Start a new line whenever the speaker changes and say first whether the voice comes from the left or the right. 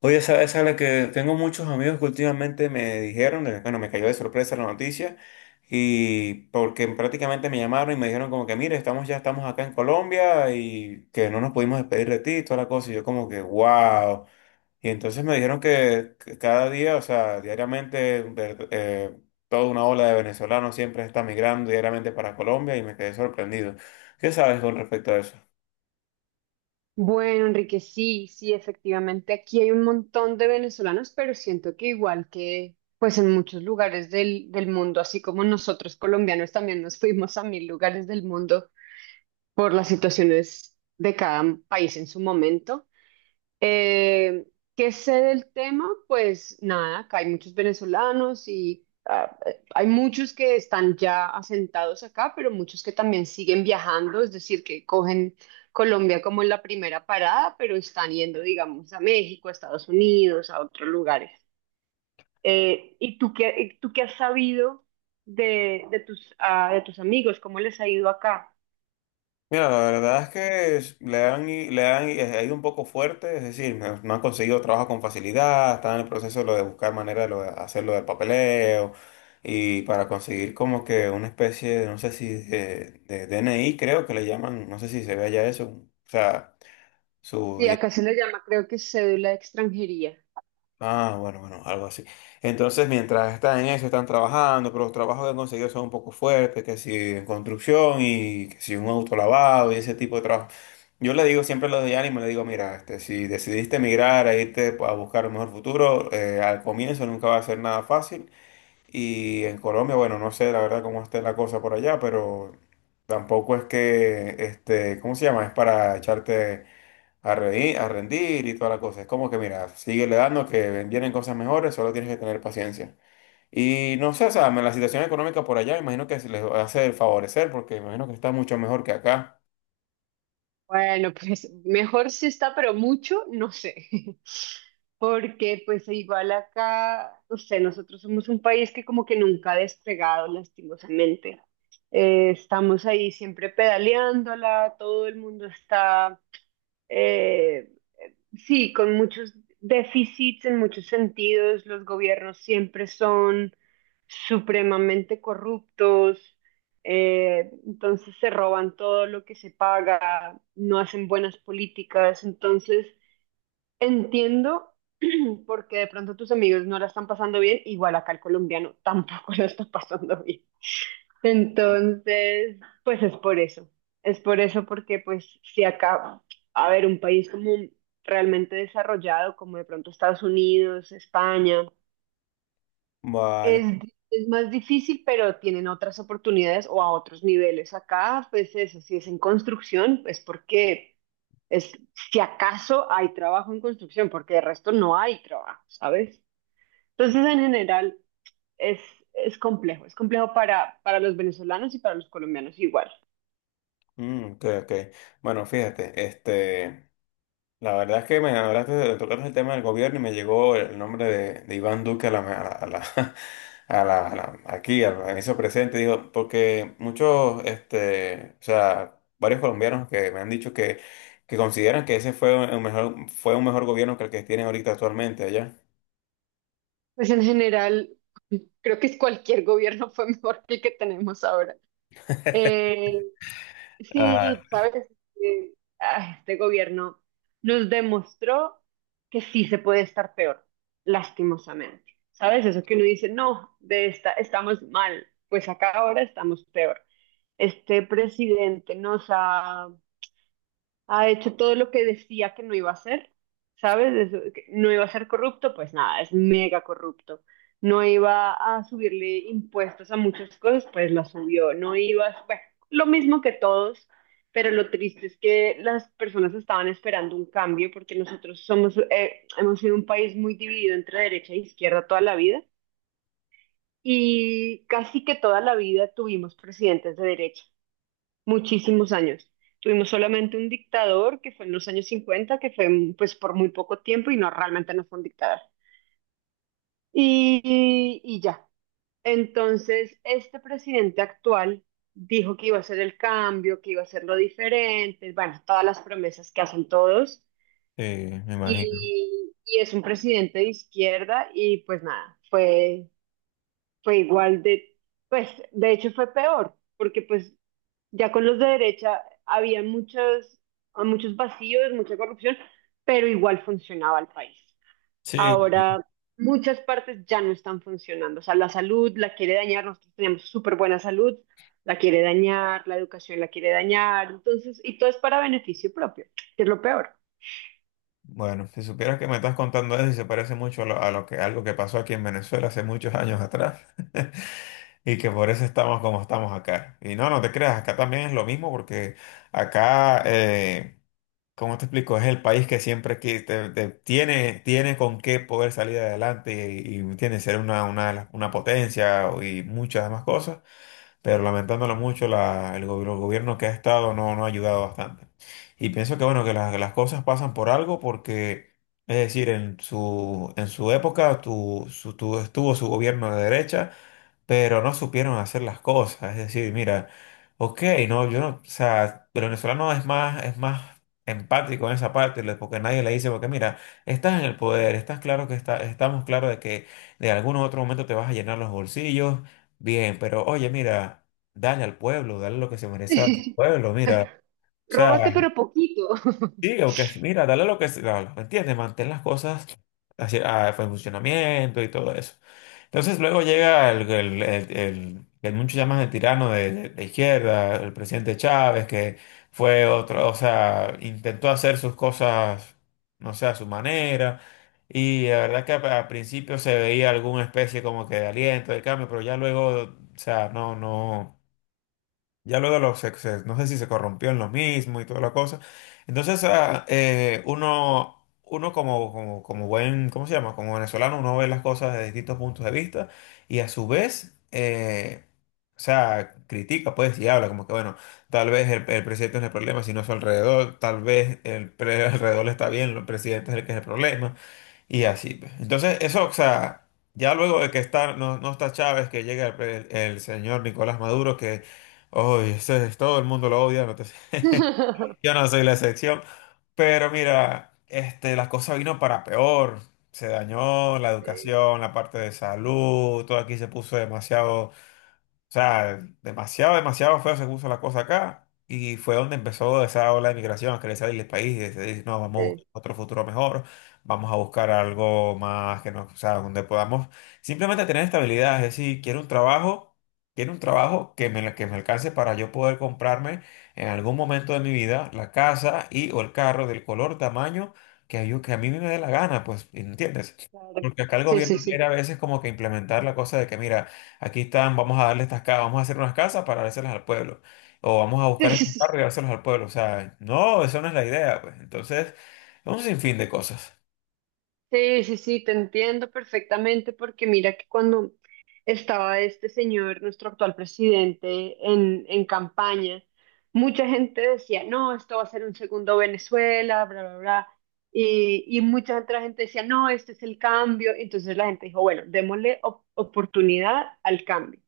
left: Oye, sabes a la que tengo muchos amigos que últimamente me dijeron, bueno, me cayó de sorpresa la noticia, y porque prácticamente me llamaron y me dijeron como que, mire, estamos ya estamos acá en Colombia y que no nos pudimos despedir de ti y toda la cosa, y yo como que, wow. Y entonces me dijeron que cada día, o sea, diariamente, toda una ola de venezolanos siempre está migrando diariamente para Colombia y me quedé sorprendido. ¿Qué sabes con respecto a eso?
right: Bueno, Enrique, sí, sí, efectivamente, aquí hay un montón de venezolanos, pero siento que igual que pues en muchos lugares del mundo, así como nosotros colombianos también nos fuimos a mil lugares del mundo por las situaciones de cada país en su momento. Eh, ¿Qué sé del tema? Pues nada, acá hay muchos venezolanos y hay muchos que están ya asentados acá, pero muchos que también siguen viajando, es decir, que cogen Colombia como la primera parada, pero están yendo, digamos, a México, a Estados Unidos, a otros lugares. ¿Y tú qué has sabido de tus, de tus amigos? ¿Cómo les ha ido acá?
left: Mira, la verdad es que ha ido un poco fuerte, es decir, no, no han conseguido trabajo con facilidad, están en el proceso de, lo de buscar manera de, lo de hacer lo del papeleo y para conseguir como que una especie de, no sé si de DNI creo que le llaman, no sé si se ve allá eso, o sea, su.
right: Sí, acá se le llama, creo que cédula de extranjería.
left: Ah, bueno, bueno, algo así. Entonces, mientras están en eso, están trabajando, pero los trabajos que han conseguido son un poco fuertes, que si en construcción y que si un auto lavado y ese tipo de trabajo. Yo le digo siempre a los de ánimo, le digo, mira, este, si decidiste emigrar a irte a buscar un mejor futuro, al comienzo nunca va a ser nada fácil. Y en Colombia, bueno, no sé la verdad cómo esté la cosa por allá, pero tampoco es que, este, ¿cómo se llama? Es para echarte a, a rendir y toda la cosa. Es como que, mira, sigue le dando que vienen cosas mejores, solo tienes que tener paciencia. Y no sé, o sea, la situación económica por allá, imagino que se les hace el favorecer, porque imagino que está mucho mejor que acá.
right: Bueno, pues mejor si está, pero mucho, no sé. Porque pues igual acá, no sé, nosotros somos un país que como que nunca ha despegado lastimosamente. Estamos ahí siempre pedaleándola, todo el mundo está, eh, sí, con muchos déficits en muchos sentidos, los gobiernos siempre son supremamente corruptos, entonces se roban todo lo que se paga, no hacen buenas políticas, entonces entiendo porque de pronto tus amigos no la están pasando bien, igual acá el colombiano tampoco la está pasando bien. Entonces, pues es por eso. Es por eso porque pues si acá, a ver, un país como realmente desarrollado, como de pronto Estados Unidos, España,
left: Vale.
right: es, es más difícil, pero tienen otras oportunidades o a otros niveles. Acá, pues eso, si es en construcción, es porque es, si acaso hay trabajo en construcción, porque de resto no hay trabajo, ¿sabes? Entonces, en general, es, es complejo para los venezolanos y para los colombianos igual.
left: Mm, ok, ok. Bueno, fíjate, este. La verdad es que me hablaste de el tema del gobierno y me llegó el nombre de Iván Duque a la, aquí, al inicio presente, digo, porque muchos, este, o sea, varios colombianos que me han dicho que consideran que ese fue un mejor gobierno que el que tienen ahorita actualmente allá.
right: Pues en general, creo que es cualquier gobierno fue mejor que el que tenemos ahora. Eh,
left: Ah,
right: sí, sabes, Eh, este gobierno nos demostró que sí se puede estar peor, lastimosamente. ¿Sabes? Eso que uno dice, no, de esta estamos mal, pues acá ahora estamos peor. Este presidente nos ha hecho todo lo que decía que no iba a hacer, ¿sabes? Eso- que no iba a ser corrupto, pues nada, es mega corrupto. No iba a subirle impuestos a muchas cosas, pues la subió. No iba, bueno, lo mismo que todos, pero lo triste es que las personas estaban esperando un cambio porque nosotros somos, hemos sido un país muy dividido entre derecha e izquierda toda la vida. Y casi que toda la vida tuvimos presidentes de derecha muchísimos años. Tuvimos solamente un dictador que fue en los años 50, que fue pues por muy poco tiempo y no realmente no fue un dictador. Y ya. Entonces, este presidente actual dijo que iba a hacer el cambio, que iba a hacer lo diferente, bueno, todas las promesas que hacen todos.
left: sí, me imagino.
right: Y es un presidente de izquierda y pues nada, fue igual de, pues de hecho fue peor, porque pues ya con los de derecha había muchos, muchos vacíos, mucha corrupción, pero igual funcionaba el país.
left: Sí, sí.
right: Ahora muchas partes ya no están funcionando. O sea, la salud la quiere dañar, nosotros teníamos súper buena salud, la quiere dañar, la educación la quiere dañar, entonces, y todo es para beneficio propio, que es lo peor.
left: Bueno, si supieras que me estás contando eso y se parece mucho a lo que algo que pasó aquí en Venezuela hace muchos años atrás. Y que por eso estamos como estamos acá. Y no, no te creas, acá también es lo mismo porque acá, ¿cómo te explico? Es el país que siempre tiene, tiene con qué poder salir adelante y tiene que ser una potencia y muchas demás cosas, pero lamentándolo mucho, el gobierno que ha estado no, no ha ayudado bastante. Y pienso que bueno, que las cosas pasan por algo porque. Es decir, en su época estuvo su gobierno de derecha, pero no supieron hacer las cosas. Es decir, mira, ok, no, yo no, o sea, el venezolano es más empático en esa parte, le- porque nadie le dice, porque mira, estás en el poder, estás claro que está, estamos claros de que de algún otro momento te vas a llenar los bolsillos, bien, pero oye, mira, dale al pueblo, dale lo que se merece al pueblo, mira. O
right: Róbate,
left: sea,
right: pero poquito.
left: sí, ok, mira, dale lo que se da, ¿me entiendes? Mantén las cosas así, a funcionamiento y todo eso. Entonces luego llega el que muchos llaman el tirano de izquierda, el presidente Chávez, que fue otro, o sea, intentó hacer sus cosas, no sé, a su manera. Y la verdad que al principio se veía alguna especie como que de aliento, de cambio, pero ya luego, o sea, no, no. Ya luego los excesos, no sé si se corrompió en lo mismo y toda la cosa. Entonces, uno, uno como, como, como buen, ¿cómo se llama? Como venezolano, uno ve las cosas de distintos puntos de vista y a su vez, o sea, critica, pues, y habla como que, bueno, tal vez el presidente no es el problema, sino su alrededor, tal vez alrededor está bien, el presidente es el que es el problema, y así pues. Entonces, eso, o sea, ya luego de que está, no, no está Chávez, que llega el señor Nicolás Maduro, que. Uy, todo el mundo lo odia, yo no soy la excepción. Pero mira, este, las cosas vino para peor. Se dañó la
right: Sí,
left: educación, la parte de salud, todo aquí se puso demasiado. O sea, demasiado, demasiado feo se puso la cosa acá y fue donde empezó esa ola de migración, a querer salir del país y decidir, no, vamos a
right: sí.
left: buscar otro futuro mejor, vamos a buscar algo más que nos, o sea, donde podamos simplemente tener estabilidad, es decir, quiero un trabajo que me alcance para yo poder comprarme en algún momento de mi vida la casa y o el carro del color, tamaño que, yo, que a mí me dé la gana, pues, ¿entiendes?
right: Claro.
left: Porque acá el
right: Sí, sí,
left: gobierno quiere
right: sí.
left: a veces como que implementar la cosa de que, mira, aquí están, vamos a darle estas casas, vamos a hacer unas casas para dárselas al pueblo. O vamos a
right: Sí,
left: buscar
right: sí,
left: estos carros
right: sí.
left: y dárselos al pueblo. O sea, no, eso no es la idea, pues. Entonces, un sinfín de cosas.
right: Sí, sí, sí, te entiendo perfectamente porque mira que cuando estaba este señor, nuestro actual presidente, en campaña, mucha gente decía, no, esto va a ser un segundo Venezuela, bla, bla, bla. Y mucha otra gente decía, no, este es el cambio. Entonces la gente dijo, bueno, démosle op- oportunidad al cambio,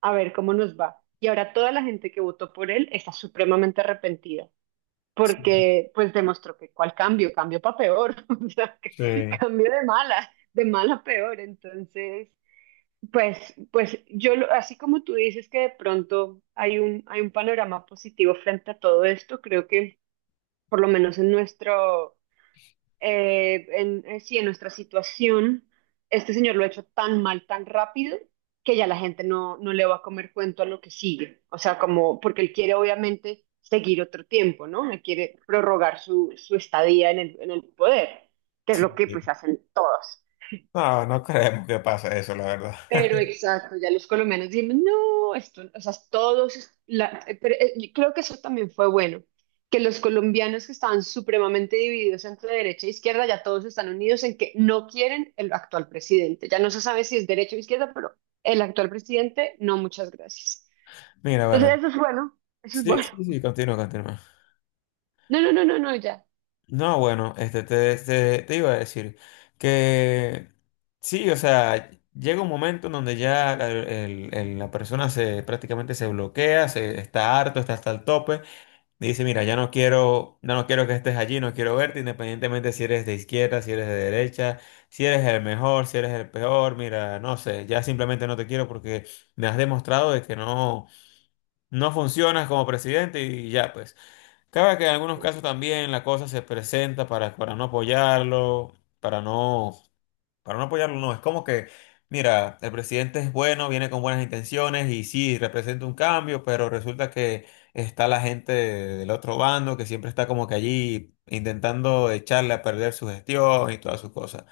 right: a ver cómo nos va. Y ahora toda la gente que votó por él está supremamente arrepentida porque pues demostró que cuál cambio, cambio para peor, o sea, que
left: Sí.
right: cambio de mala a peor, entonces, pues, pues yo, lo- así como tú dices que de pronto hay hay un panorama positivo frente a todo esto, creo que por lo menos en nuestro, sí, en nuestra situación, este señor lo ha hecho tan mal, tan rápido, que ya la gente no, no le va a comer cuento a lo que sigue. O sea, como, porque él quiere obviamente seguir otro tiempo, ¿no? Él quiere prorrogar su estadía en el poder, que es lo que pues hacen todos.
left: No, no creemos que pase eso, la verdad.
right: Pero exacto, ya los colombianos dicen, no, esto, o sea, todos, es- la, pero, y creo que eso también fue bueno, que los colombianos que estaban supremamente divididos entre derecha e izquierda, ya todos están unidos en que no quieren el actual presidente. Ya no se sabe si es derecha o izquierda, pero el actual presidente, no, muchas gracias.
left: Mira, bueno.
right: Entonces, eso es bueno, eso es
left: Sí,
right: bueno.
left: sí, sí, continúa, continúa.
right: No, no, no, no, no, ya.
left: No, bueno, este, te iba a decir que sí, o sea, llega un momento en donde ya la, la persona se prácticamente se bloquea, se está harto, está hasta el tope. Dice, mira, ya no quiero que estés allí, no quiero verte, independientemente si eres de izquierda, si eres de derecha, si eres el mejor, si eres el peor, mira, no sé, ya simplemente no te quiero porque me has demostrado de que no, no funcionas como presidente y ya pues. Cabe que en algunos casos también la cosa se presenta para no apoyarlo, para no, para no apoyarlo, no, es como que, mira, el presidente es bueno, viene con buenas intenciones y sí, representa un cambio, pero resulta que está la gente del otro bando que siempre está como que allí intentando echarle a perder su gestión y todas sus cosas.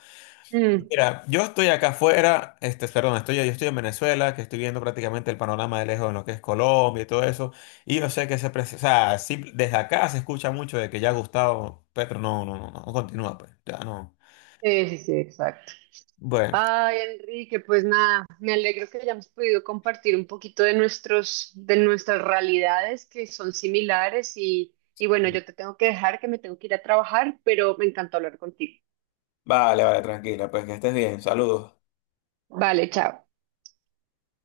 right: Mm,
left: Mira, yo estoy acá afuera, este, perdón, estoy, yo estoy en Venezuela, que estoy viendo prácticamente el panorama de lejos en lo que es Colombia y todo eso, y yo sé que se, desde acá se escucha mucho de que ya Gustavo Petro no, no, no, no continúa, pues, ya no.
right: sí, sí, sí, exacto.
left: Bueno.
right: Ay, Enrique, pues nada, me alegro que hayamos podido compartir un poquito de nuestros, de nuestras realidades que son similares y bueno, yo te tengo que dejar que me tengo que ir a trabajar, pero me encantó hablar contigo.
left: Vale, vale, tranquila, pues que estés bien. Saludos.
right: Vale, chao.